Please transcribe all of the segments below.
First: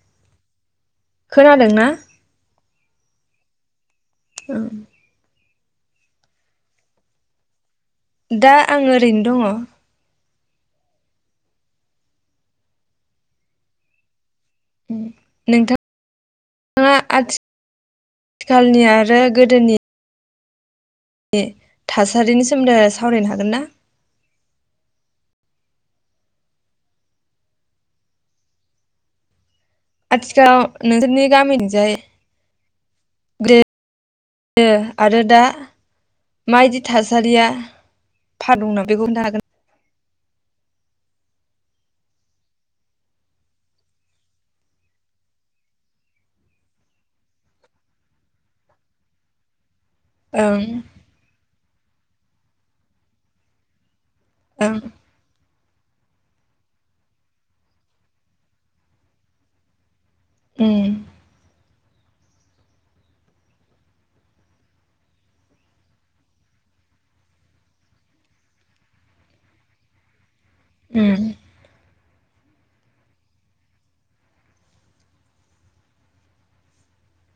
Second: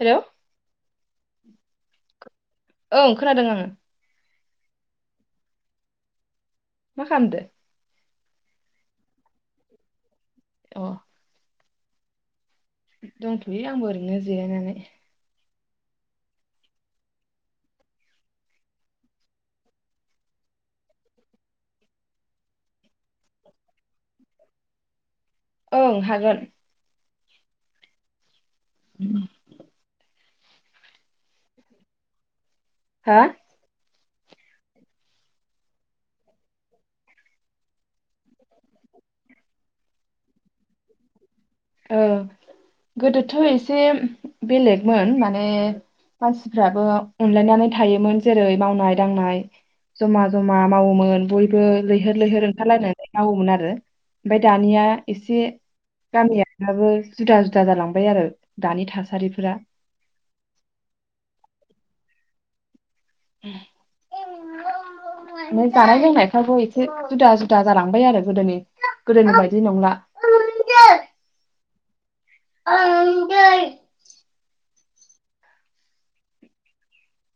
Hello खोनादोंना? ओं खोनादों ओं। ओं मा खालामदो? दा आं ओरैनो दङ। अ। दंथयो आंबो ओरैनो। जिरायनानै। ङा आथि खालनि आरो गोदोनि [unintelligible] थासारिनि सोमोन्दै सावरायनो हागोन ना? ओं हागोन। [unintelligible] आथिखालाव नोंसोरनि गामिनिजाय हा? गोदो आरो दा माबायदि थासारिया फा दंना बेखौ होननो हागोन? औ गोदोथ एसे बेलेगमोन माने मानसिफ्राबो अनलायनानै थायोमोन जोरै मावनाय दांनाय जमा जमा हागोन मावोमोन बयबो। लैहोर लैहोर ओंखारलायनानै मावोमोन आरो। ओमफाय ओं ओं दानिया एसे गामिया दाबो जुदा जुदा जालांबाय आरो दानि थासारिफोरा। ए [unintelligible] ओमफाय जानाय लोंनायफ्राबो एसे जुदा जुदा जालांबाय आरो गोदोनि गोदोनि बायदि नंला। उम [unintelligible]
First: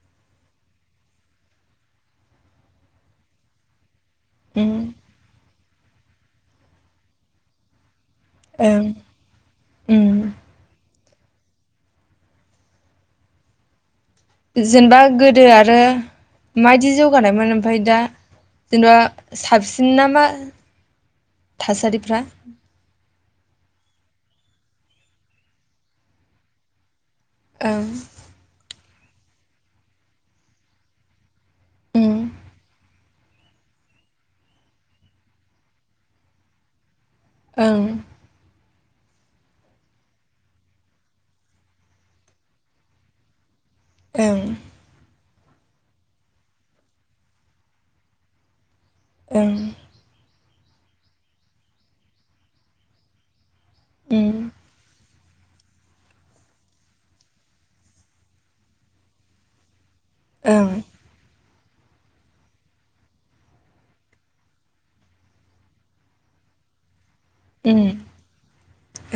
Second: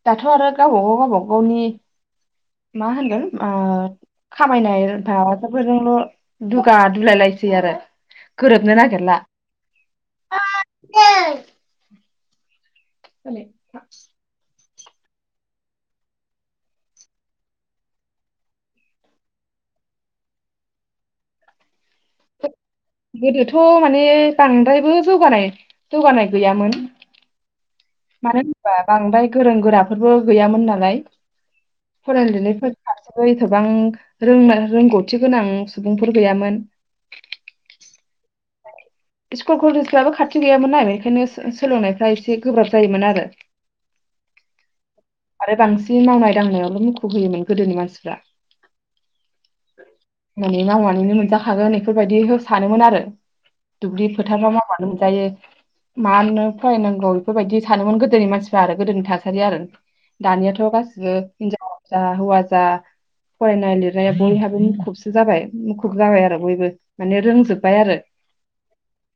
दाथ आरो गावबागाव गावबा गावनि मा होनो आ उम खामायनाय [unintelligible] बेफोरजोंल दुगा दुलाय लायसै आरो। गोरोबनो ओं नागेरला। [unintelligible] उम [unintelligible] [unintelligible] जेनेबा गोदो आरो माबायदि जौगानायमोन ओमफाय दा जेनेबा साबसिन नामा थासारिफ्रा? गोदोथ माने बांद्रायबो जौगानाय जौगानाय गैयामोन। ओं मानो होनबा बांद्राय गोरों गोराफोरबो गैयामोन नालाय। उम फरायनाय लिरनायफोर फारसेबो एथबां रोंनो रोंगौथि गोनां सुबुंफोर गैयामोन। ओं स्कुल कलेजफ्राबो खाथि गैयामोन ना बेखायनो सो-सोलोंनायफ्रा एसे गोब्राब जायोमोन आरो। ओं आरो बांसिन मावनाय दांनायावल मुखुब होयोमोन गोदोनि मानसिफ्रा। ओं माने मावनानैनो मोनजाखागोन बेफोरबायदि हो सानोमोन आरो। दुब्लि होमबाथ' फोथाराव मावबानो मोनजायो। मानो फरायनांगौ बेफोरबायदि सानोमोन गोदोनि मानसिफ्रा आरो गोदोनि थासारि आरो। दानियाथ गासिबो हिनजावजा हौवाजा फरायनाय लिरनायाव बयहाबो मुखुबसो जाबाय मुखुब जाबाय आरो बयबो। माने रोंजोबबाय आरो।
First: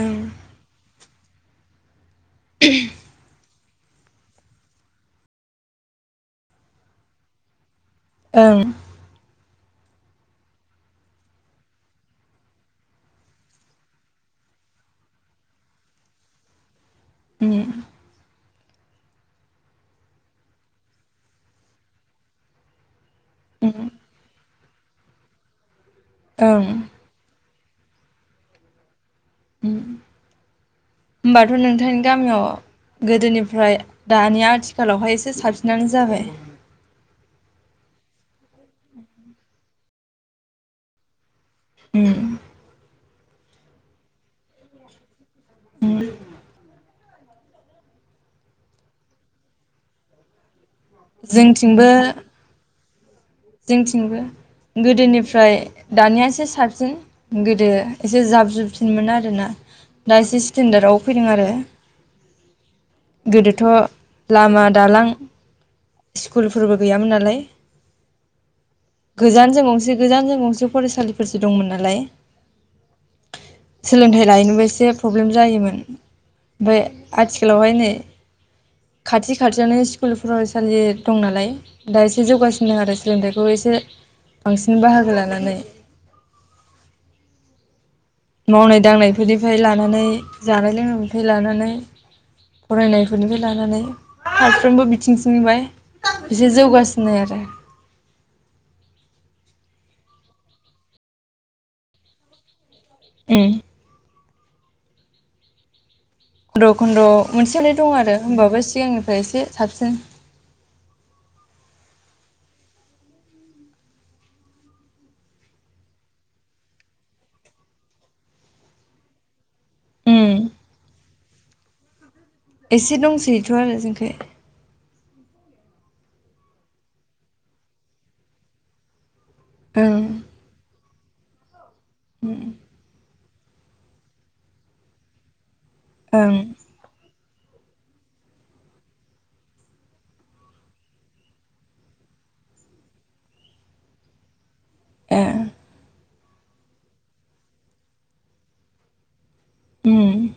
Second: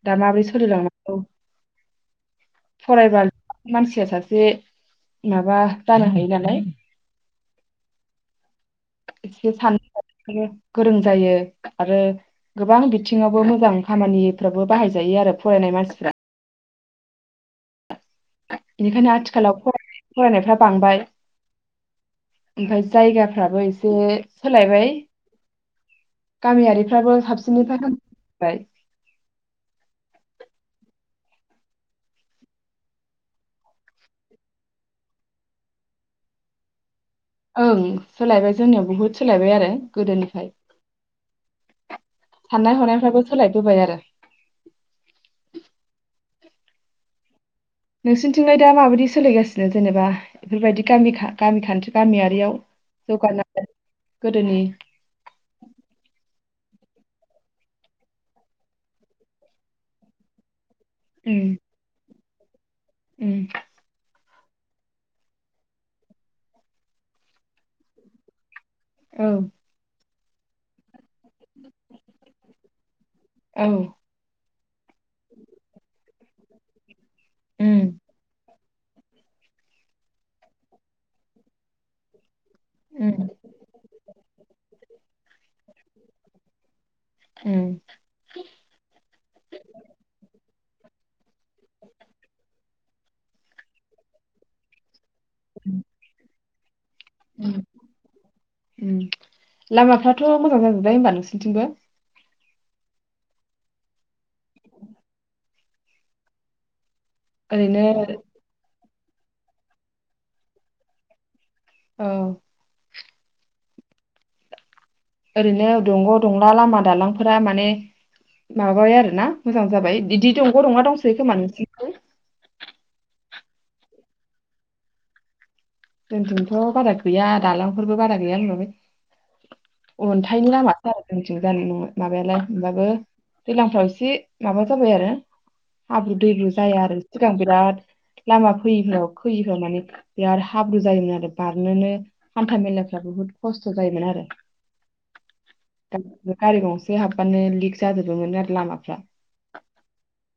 दा माब्रै सोलि लांनांग औ फरायबाल मानसिया सासे माबा जानो हायो नालाय। ओं एसे साननो हनोबो गोरों जायो आरो गोबां बिथिङावबो मोजां खामानिफ्राबो बाहायजायो आरो फरायनाय मानसिफ्रा। उम बेनिखायनो आथिखालाव फरायनाय फरायनायफ्रा बांबाय ओमफाय जायगाफ्राबो एसे होलाय बाय। गामियारिफ्राबो हाब [unintelligible] होमबाथ नोंथांनि गामियाव गोदोनिफ्राय दानि आथिखालावहाय एसे साबसिनानो जाबाय। ओं सोलायबाय जोंनियाव बुहुद सोलायबाय आरो गोदोनिफ्राय। उम साननाय हनायफ्राबो सोलाय बोबाय आरो। [unintelligible] नोंसिनिथिंलाय दा माबायदि सोलिगासिनो जेनेबा? बेफोरबायदि गामि खा- गामि जोंथिंबो खान्थि गामियारियाव जौगानाय जोंथिंबो गोदोनि गोदोनिफ्राय दानियासो साबसिन गोदो एसे जाब जुबसिनमोन आरोना दा एसे सिनदाराव फैदों उम आरो। उम गोदोथ लामा दालां स्कुलफोरबो गैयामोन नालाय। औ गोजानजों गंसे गोजान जों गंसे फरायसालि फोरसो दंमोन नालाय औ सोलोंथाइ लायनोबो एसे एसे प्रब्लेम जायोमोन बे आथिखालावहाय उम नै खाथि खाथियावनो स्कुल फरायसा लि दं नालाय दा एसे जौगासि नाथाय उम सोलोंथाइखौ एसे बांसिन बि बाहागो लानानै। उम मावनाय दांनायफोरनिफ्राय लानानै जानाय लोंनायनिफ्राय लानानै फरायनायफोरनिफ्राय लानानै साफ्रोमबो बिथिं निबाय बिसोर जौगासि उम उम। लामाफ्राथ मोजां जाजोब्बाय होमबा नोंसोरनिथिंबो? उम [unintelligible] खन्द मोनसे मोननै ओरैनो दं आरो होनोमबाबो सिगां एसे साबसिन। औ। ओरैनो दंग दंला लामा दालांफोरा माने माबायो आरो ना? मोजां जाबाय बिदि उम दंग दंला दंसोयो सोयो खोमा नोंसोरनिथिं। एसे दंसोयोथ आरो जोंखोय। जोंनिथिंथ बारा गैया दालांफोरबो बारा गैया होनांबाय। ओं अन्थाइनि लामा [unintelligible] माबायालाय ओं होमबाबो दैज्लांफ्राव एसे माबा जाबाय आरो हाब्रु ओं दैब्रु जाया आरो सिगां बिराद लामा फैयिफोराव खैयैफोराव माने बिराद हाब्रु जायोमोन आरो बारनोनो हान्था मेलाफ्रा बुहुद खस्थ जायोमोन आरो ए गारि गंसे हाबबानो लिक जाजोबोमोन आरो लामाफ्रा। उम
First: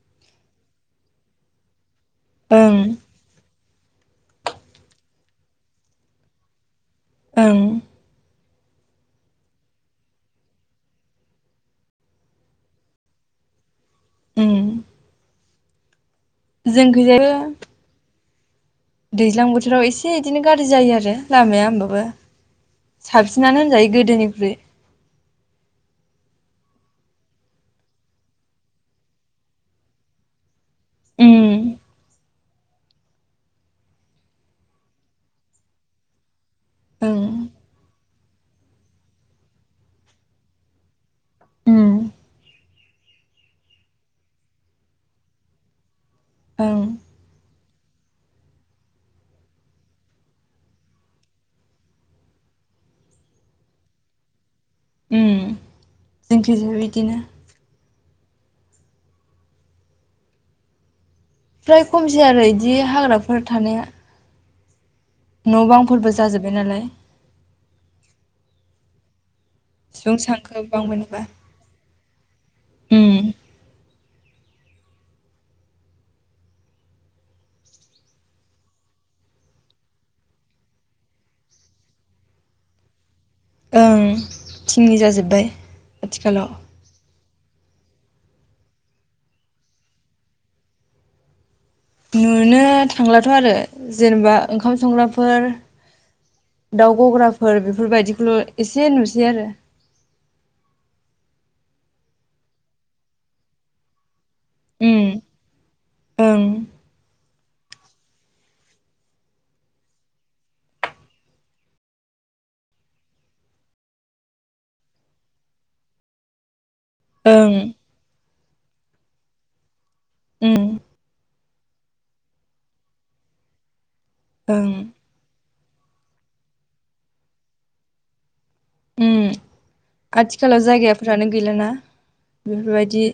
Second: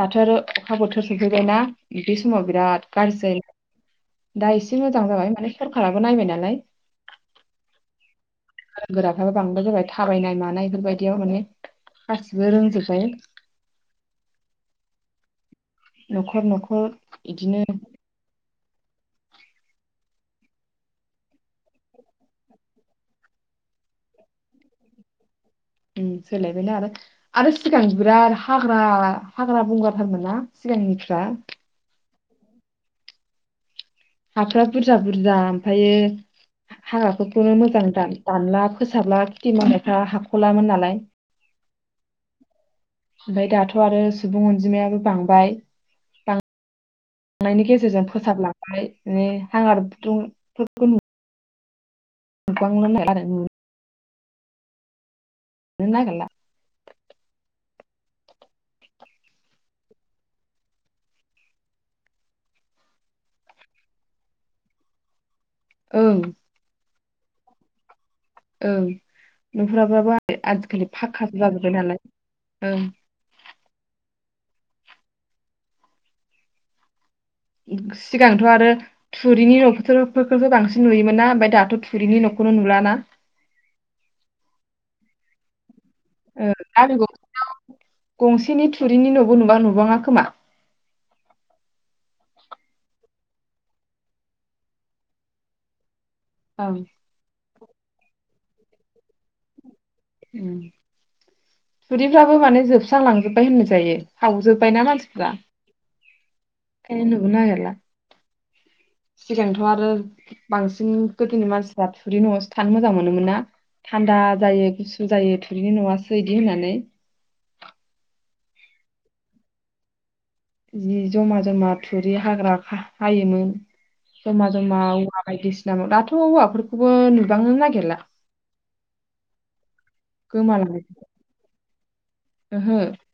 दाथ आरो अखा बोथोर सफैबाय ना बिदि समाव ओं बिराद गारजि जायो। दा एसे मोजां जाबाय माने सरखाराबो नायबाय नालाय। ओं गोरों गोराफ्राबो बांद्राय जाबाय थाबायनाय मानाय बेफोरबायदियाव माने गासिबो रोंजोब्बाय। उम नखर नखर जोंखैजायबो इदिनो दैज्लां बोथोराव एसे इदिनो गाज्रि जायो आरो लामाया होमबाबो साबसिनानो होनजायो गोदोनिख्रुइ। उम सोलायबायना आरो आरो सिगां बिराद हाग्रा हाग्रा बंग्रा थारमोन ना? सिगांनिफ्रा उम हाफोरा बुरजा बुरजा ओमफ्रायो ओं हागराफोरखौनो मोजां दान दानला फोसाबला खेथि मावनायफ्रा हाखलामोन नालाय। उम ओमफ्राय दाथ आरो सुबुं अनजिमायाबो बांबाय [unintelligible] ओं बांनायनि गेजेरजों फोसाबलांनानै माने हारा बुदुंफोरखौ नु [unintelligible] उम नागिरनो नागिरला जोंथिजोंबो बिदिनो। फ्राय खमसै आरो इदि हाग्राफोर थानाया। न बांफोरबो ओं जाजोब्बाय नालाय। ओं नुहुराबाबो सुबुं सानखो आजिखालि बांबाय नालाय फाखक्कानि जाजोब्बाय नालाय ओं उम सिगांथ आरो थुरिनि नखोथ फोरखौथ बांसिन नुयोमोन ना ओमफ्राय दाथ थुरिनि नखौनो नुलाना। ओं थिंनि जाजोब्बाय ओ आथिखालाव [unintelligible] औ गंसेनि थुरिनि नबो नुबा नुबाङा खोमा। नुनो थांलाथ आरो जेनेबा ओंखाम संग्राफोर ओं दाउ गग्राफोर बेफोरबायदिखौल एसे नुसै आरो थुरैफ्राबो माने जोबस्रां लांजोबबाय होननाय जायो। सावजोब्बायना उम मानसिफ्रा। ओं थैनोबो नायगेरला। सिगांथ आरो बांसिन गोदोनि मानसिफ्रा थुरि नआवसो थानो मोजां मोनोमोन ना थान्दा जायो गुसु जायो थुरिनि नआसो बिदि होननानै। ओं उम जि जमा जमा थुरि हाग्रा हा-हायोमोन। जमा ओं जमा हौवा बायदिसि दाथ हौवाफोरखौबो नुबांनो नागिरला। उम आथिखालाव गोमालांबाय जायगाफोरानो गैलाना ओहो बेफोरबायदि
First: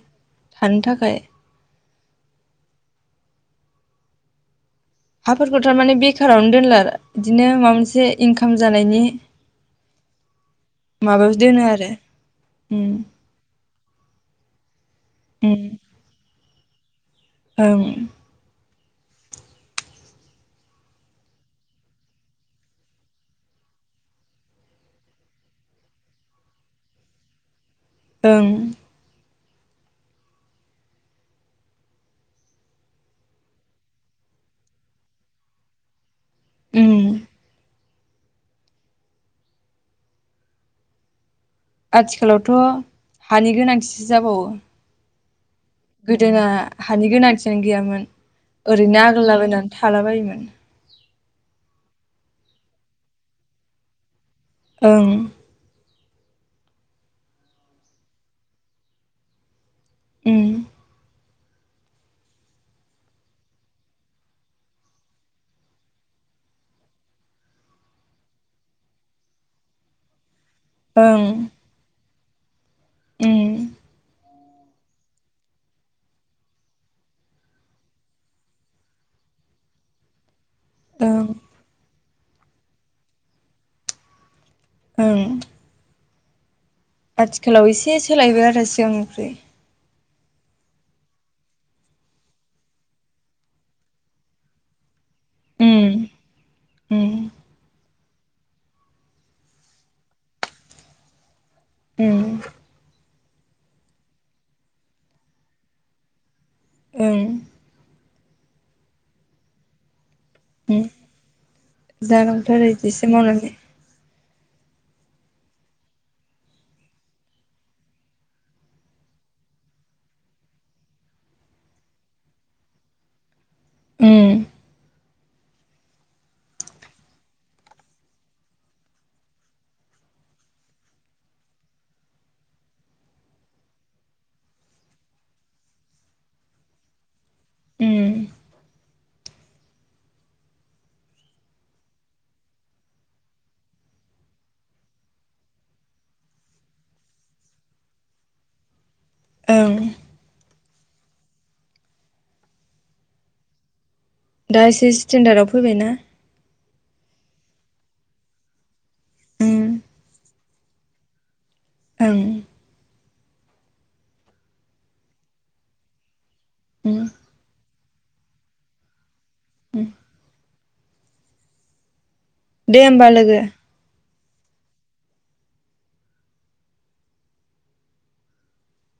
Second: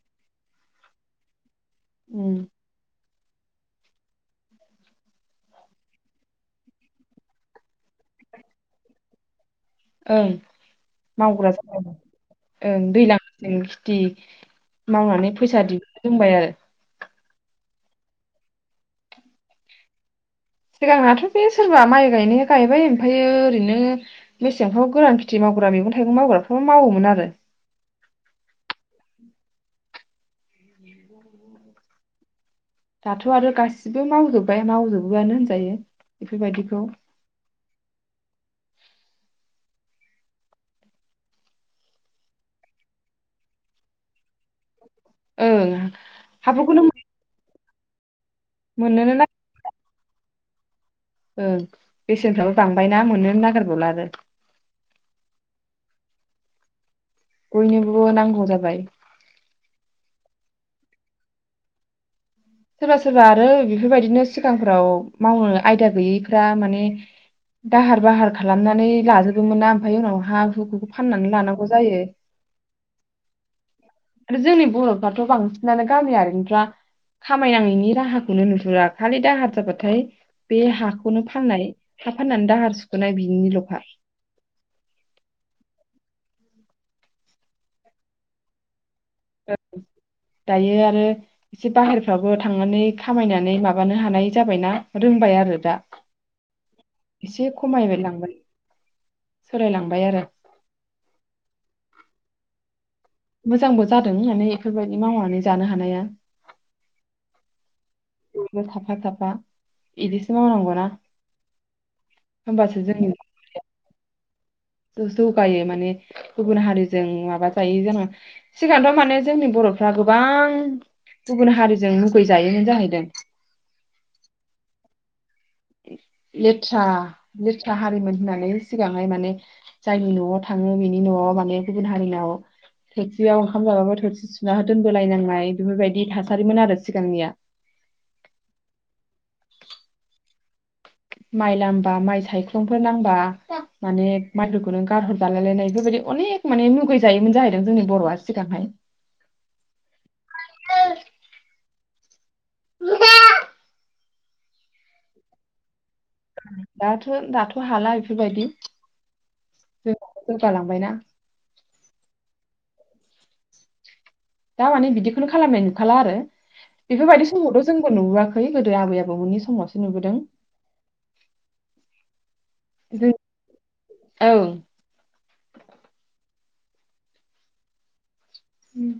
थानो थाखाय। उम हाफोरखौ थारमाने बेखारावनो दोनला बिदिनो माबा मोनसे इनकाम जानायनि ओं माबायाव मावग्रा दोनो आरो जाबाय उम ओं दैज्लांसिम। दि। मावनानै उम फैसा दिहुननो रोंबाय आरो। ओं सिगांनाथ' बे सोरबा माइ गायनाया गायबाय ओमफायो ओरैनो मेसेंफ्राव गोरान खेथि मावग्रा मैगं थाइगं मावग्राफ्रा मावोमोन आरो ओं दाथ' आरो गासिबो मावजोबबाय मावजोबोआनो होनजायो बेफोरबायदिखौ उम आथिखालावथ' हानि गोनांथिसो जाबावो ओं गोदोना हाफोरखौनो हानि गोनांथि आनो गैयामोन ओरैनो मोननोनो ना आग्लायला बायनानै थालाबायोमोन ओं बेसेनफ्राबो बांबायना मोननोनो नागिरबावला आरो ओं बयनोबो नांगौ जाबाय उम सोरबा सोरबा आरो बेफोरबायदिनो सिगांफ्राव मावनो आयदा गैयैफ्रा माने दाहार बाहार खालामनानै लाजोबोमोन ना ओमफाय उनाव हा [unintelligible] ओं फाननानै लानांगौ जायो उम आरो जोंनि बर'फ्राथ बांसिनानो गामियारिनिफ्रा खामायनाङैनि राहाखौनो नुहुरा खालि दाहार जाबाथाय बे हाखौनो ओं फाननाय हा फाननानै दाहार सुखोनाय बिनिल'खा ओं आथिखालाव एसे सोलायबाय आरो सिगांनि फ्राय दायो आरो एसे बाहेरफ्रावबो थांनानै खामायनानै माबानो हानाय जाबायना रोंबाय आरो दा उम उम एसे खमायबायलांबाय सोलायलांबाय आरो उम मोजांबो जादों माने एफोरबायदि मावनानै जानो हानाया उम बयबो थाफा थाफा इदिसो मावनांगौना जागोन थ' आरो होमबासो जोंनि इदिसो मावनानै जौगायो माने गुबुन हारिजों माबा जायो जोङो सिगांथ' माने जोंनि बर'फ्रा गोबां गुबुन हारिजों मुगैजायोमोन जाहैदों उम लेथ्रा लेथ्रा हारिमोन होननानै सिगांहाय माने जायनि न'आव थाङो बेनि न'आव माने गुबुन हारिनाव थोरसियाव ओंखाम जाबाबो थोरसि सुना हो दोनबोलायनांनाय बेफोरबायदि थासारिमोन आरो सिगांनिया उम माइ लामबा माइ सायख्लंफोर नांबा माने माइफोरखौ नों गारहरजालाय लायनाय बेफोरबायदि अनेक माने मुगै जायोमोन जाहैदों जोंनि बर'आ सिगांहाय ओं [unintelligible] दा एसे स्टेेनडार्डआव फैबायना दाथ' दाथ' हाला एफोरबायदि उम जोंहाबो जौगालांबायना ओं दा माने बिदिखौनो खालामनाय नुखाला आरो उम बेफोरबायदि समावथ' जोंबो नुबोआखै गोदो आबै आबौमोननि समावसो उम नुबोदों दे होमबा जों लोगो ओं उम